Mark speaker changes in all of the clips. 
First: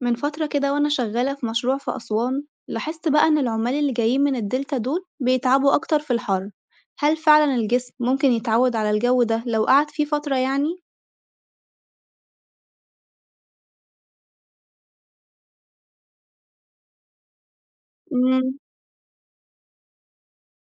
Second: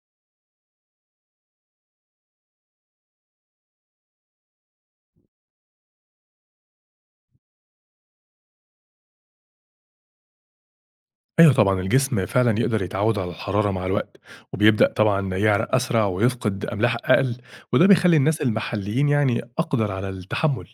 Speaker 1: من فترة كده وأنا شغالة في مشروع في أسوان لاحظت بقى إن العمال اللي جايين من الدلتا دول بيتعبوا أكتر في الحر، هل فعلا الجسم ممكن يتعود على الجو ده لو قعد فيه فترة يعني؟
Speaker 2: أيوه طبعًا، الجسم فعلًا يقدر يتعوّد على الحرارة مع الوقت، وبيبدأ طبعًا يعرق أسرع ويفقد أملاح أقل، وده بيخلّي الناس
Speaker 1: مم.
Speaker 2: المحليين يعني أقدر على التحمُّل.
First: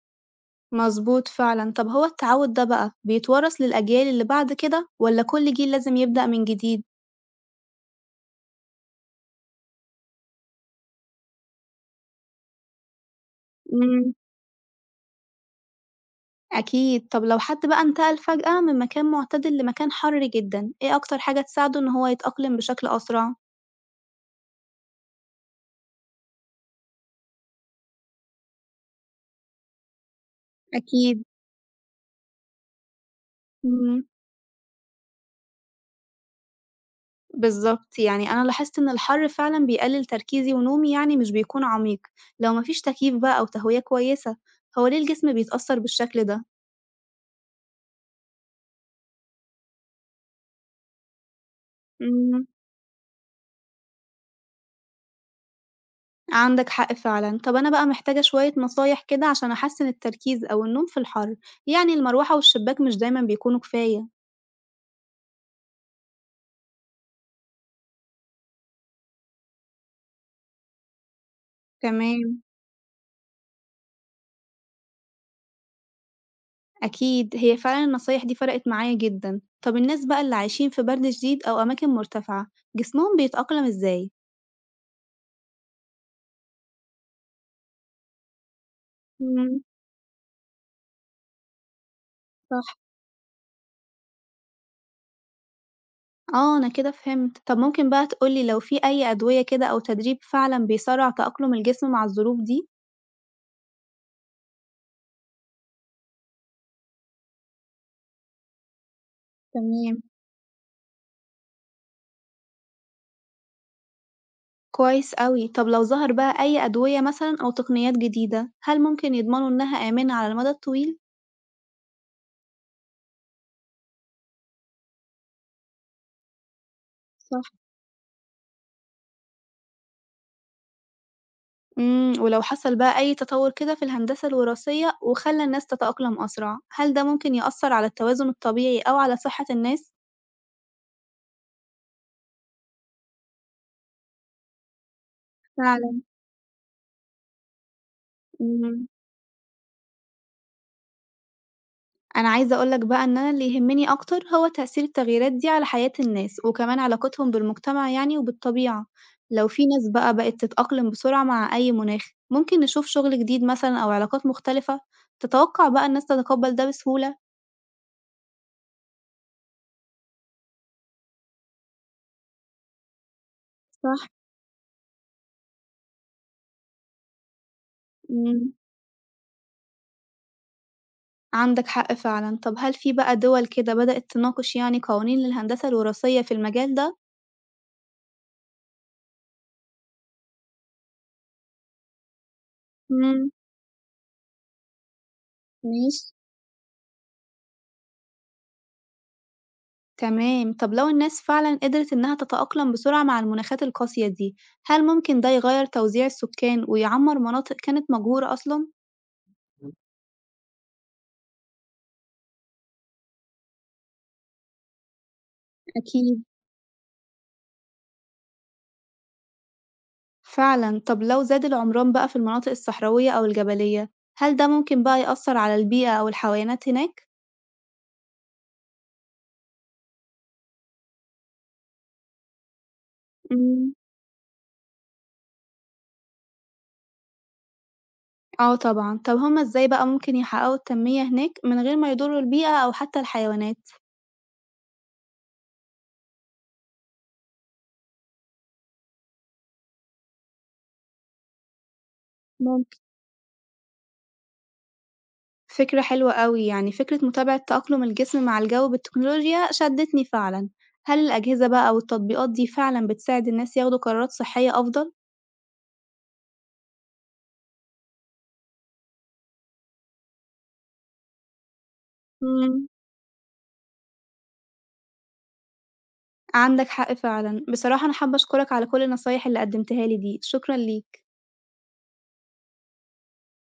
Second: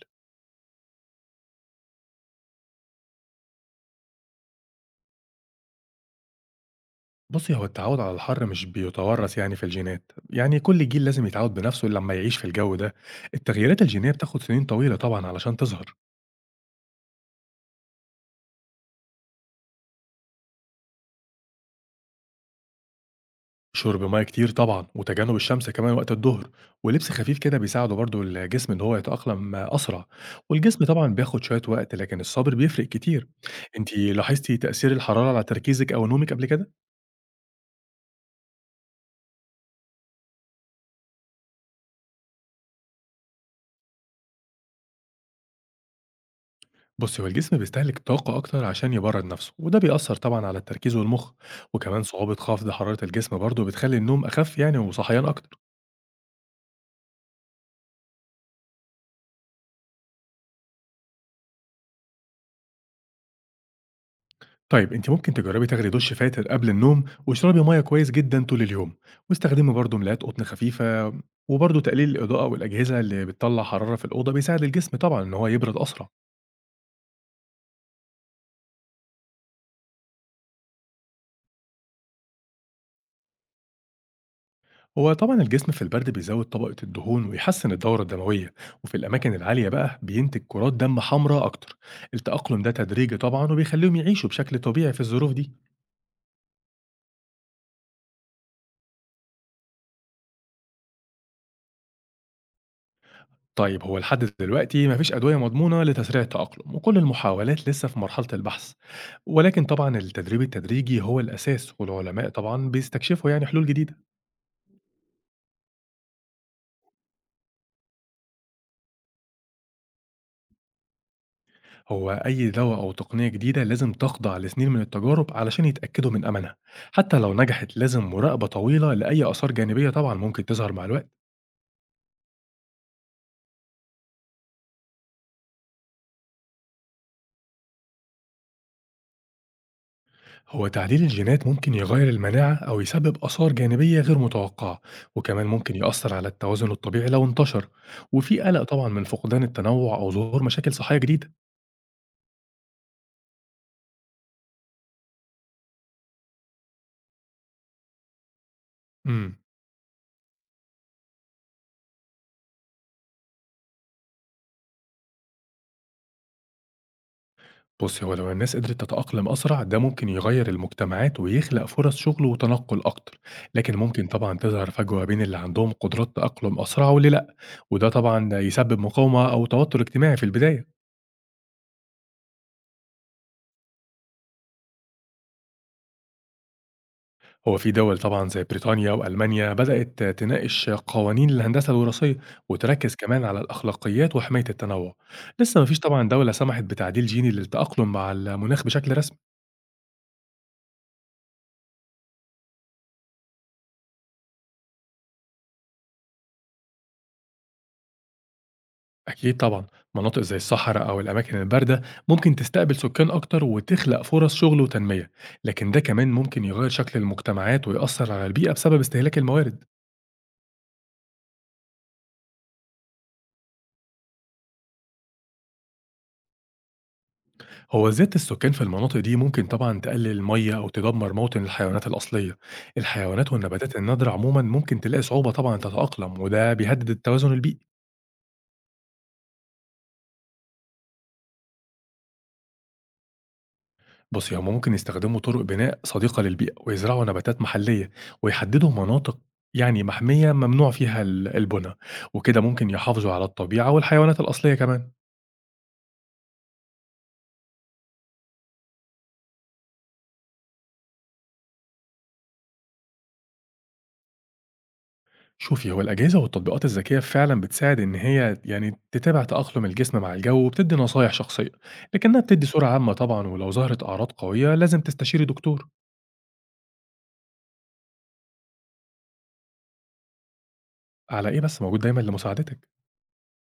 Speaker 1: مظبوط فعلا، طب هو التعود ده بقى بيتورث للأجيال اللي بعد كده ولا كل جيل لازم يبدأ من جديد؟
Speaker 2: بُصّي، هو التعوّد على الحر مش بيتوّرث يعني في الجينات، يعني كل جيل لازم يتعوّد بنفسه لمّا يعيش في الجو ده. التغييرات الجينية
Speaker 1: مم.
Speaker 2: بتاخد سنين طويلة طبعًا علشان تظهر.
Speaker 1: أكيد، طب لو حد بقى انتقل فجأة من مكان معتدل لمكان حر جدا، إيه أكتر حاجة تساعده إن هو يتأقلم بشكل أسرع؟
Speaker 2: شرب مَيّة كتير طبعًا، وتجنُّب الشمس كمان وقت الضُّهر، ولبس خفيف كده بيساعده برضه الجسم إن هو يتأقلم أسرع، والجسم طبعًا
Speaker 1: أكيد.
Speaker 2: بياخد شوية وقت لكن الصبر بيفرق كتير. أنتِ
Speaker 1: مم.
Speaker 2: لاحظتِ تأثير الحرارة على تركيزِك أو نومِك قبل كده؟
Speaker 1: بالضبط، يعني أنا لاحظت إن الحر فعلًا بيقلل تركيزي ونومي يعني مش بيكون عميق، لو ما فيش تكييف بقى أو تهوية كويسة، هو ليه الجسم بيتأثّر بالشكل ده؟
Speaker 2: بُصّي، هو الجسم بيستهلك طاقة أكتر عشان يبرّد نَفْسه، وده بيأثّر طبعًا على التركيز والمُخ، وكمان صعوبة
Speaker 1: إمم،
Speaker 2: خفض حرارة الجسم برضه بتخلّي النوم أخَف يعني وصحيان أكتر.
Speaker 1: عندك حق فعلًا، طب أنا بقى محتاجة شوية نصايح كده عشان أحسّن التركيز أو النوم في الحر، يعني المروحة والشباك مش دايمًا بيكونوا كفاية.
Speaker 2: طيب انت ممكن تجربي تاخدي دش فاتر قبل النوم، واشربي ميه كويس جدا طول اليوم، واستخدمي برضه ملايات قطن خفيفه، وبرضه تقليل
Speaker 1: تمام،
Speaker 2: الاضاءه والاجهزه اللي بتطلع حراره في الاوضه بيساعد الجسم طبعا ان هو يبرد اسرع.
Speaker 1: أكيد، هي فعلًا النصايح دي فرقت معايا جدًا. طب الناس بقى اللي عايشين في برد شديد أو أماكن مرتفعة، جسمهم بيتأقلم إزاي؟
Speaker 2: هو طبعا الجسم في البرد بيزود طبقه الدهون ويحسن الدوره الدمويه، وفي الاماكن
Speaker 1: إمم.
Speaker 2: العاليه بقى بينتج كرات دم حمراء اكتر. التاقلم ده
Speaker 1: صح.
Speaker 2: تدريجي طبعا وبيخليهم يعيشوا بشكل طبيعي في الظروف دي.
Speaker 1: آه، أنا كده فهمت. طب ممكن بقى تقول لي لو في أي أدوية كده أو تدريب فعلًا بيسرّع تأقلم الجسم مع الظروف دي؟
Speaker 2: طيب، هو لحد دلوقتي مفيش أدوية مضمونة لتسريع التأقلم وكل المحاولات لسه في مرحلة البحث، ولكن طبعا
Speaker 1: تمام،
Speaker 2: التدريب التدريجي هو الأساس والعلماء طبعا بيستكشفوا يعني حلول جديدة.
Speaker 1: كويس أوي. طب لو ظهر بقى أي أدوية مثلًا أو تقنيات جديدة، هل ممكن يضمنوا إنها آمنة على المدى الطويل؟
Speaker 2: هو أي دواء أو تقنية جديدة لازم تخضع لسنين من التجارب علشان يتأكدوا من أمنها، حتى لو
Speaker 1: صح.
Speaker 2: نجحت لازم مراقبة طويلة لأي آثار جانبية طبعا ممكن تظهر مع الوقت.
Speaker 1: إمم، ولو حصل بقى أي تطور كده في الهندسة الوراثية وخلّى الناس تتأقلم أسرع، هل ده ممكن يأثر على التوازن الطبيعي أو على صحة الناس؟
Speaker 2: هو تعديل الجينات ممكن يغير المناعة أو يسبب آثار جانبية غير متوقعة، وكمان ممكن
Speaker 1: فعلًا.
Speaker 2: يأثر على التوازن الطبيعي لو انتشر، وفي قلق
Speaker 1: إمم.
Speaker 2: طبعا من فقدان التنوع أو ظهور مشاكل صحية جديدة.
Speaker 1: أنا عايزة أقول لك بقى إن أنا اللي يهمني أكتر هو تأثير التغييرات دي على حياة الناس، وكمان علاقتهم بالمجتمع يعني وبالطبيعة،
Speaker 2: امم.
Speaker 1: لو في ناس بقى بقت تتأقلم بسرعة مع أي مناخ، ممكن نشوف شغل جديد مثلًا أو علاقات مختلفة، تتوقع بقى الناس تتقبل ده بسهولة؟
Speaker 2: بص، هو لو الناس قدرت تتأقلم أسرع ده ممكن يغير المجتمعات ويخلق فرص شغل وتنقل أكتر، لكن
Speaker 1: صح.
Speaker 2: ممكن طبعا تظهر فجوة بين اللي عندهم قدرات تأقلم أسرع واللي لأ، وده طبعا
Speaker 1: إمم،
Speaker 2: يسبب مقاومة أو توتر اجتماعي في البداية.
Speaker 1: عندك حق فعلًا، طب هل في بقى دول كده بدأت تناقش يعني قوانين للهندسة الوراثية في المجال ده؟
Speaker 2: هو في دول طبعًا زي بريطانيا وألمانيا بدأت تناقش قوانين الهندسة الوراثية، وتركز كمان
Speaker 1: إمم.
Speaker 2: على الأخلاقيات وحماية التنوع. لسه ما فيش
Speaker 1: ماشي.
Speaker 2: طبعًا دولة سمحت بتعديل جيني للتأقلم مع المناخ بشكل رسمي.
Speaker 1: تمام، طب لو الناس فعلا قدرت إنها تتأقلم بسرعة مع المناخات القاسية دي، هل ممكن ده يغير توزيع السكان ويعمر مناطق كانت مجهورة أصلا؟
Speaker 2: أكيد طبعًا، مناطق زي الصحراء أو الأماكن الباردة ممكن تستقبل سكان أكتر وتخلق فرص شغل وتنمية، لكن ده كمان
Speaker 1: أكيد.
Speaker 2: ممكن يغير شكل المجتمعات ويأثر على البيئة بسبب استهلاك الموارد.
Speaker 1: فعلا، طب لو زاد العمران بقى في المناطق الصحراوية أو الجبلية، هل ده ممكن بقى يأثر على البيئة أو الحيوانات هناك؟
Speaker 2: هو زيادة السكان في المناطق دي ممكن طبعا تقلل المية أو تدمر موطن الحيوانات الأصلية، الحيوانات
Speaker 1: مم.
Speaker 2: والنباتات النادرة عموما ممكن تلاقي صعوبة طبعا تتأقلم وده بيهدد التوازن البيئي.
Speaker 1: اه طبعا، طب هما ازاي بقى ممكن يحققوا التنمية هناك من غير ما يضروا البيئة أو حتى الحيوانات؟
Speaker 2: بصي، هم ممكن يستخدموا طرق بناء صديقة للبيئة ويزرعوا نباتات محلية، ويحددوا مناطق يعني محمية ممنوع فيها البناء، وكده ممكن يحافظوا على الطبيعة والحيوانات الأصلية كمان.
Speaker 1: فكرة حلوة أوي، يعني فكرة متابعة تأقلم الجسم مع الجو بالتكنولوجيا شدّتني فعلًا، هل الأجهزة بقى والتطبيقات دي فعلًا بتساعد الناس ياخدوا قرارات صحية أفضل؟
Speaker 2: شوفي، هو الأجهزة والتطبيقات الذكية فعلًا بتساعد إن هي يعني تتابع تأقلم الجسم مع الجو وبتدي نصايح شخصية، لكنها بتدي صورة
Speaker 1: إمم،
Speaker 2: عامة طبعًا ولو ظهرت أعراض قوية لازم تستشيري دكتور.
Speaker 1: عندك حق فعلًا، بصراحة أنا حابة أشكرك على كل النصايح اللي قدّمتها لي دي، شكرًا ليك.
Speaker 2: على إيه بس، موجود دايمًا لمساعدتِك.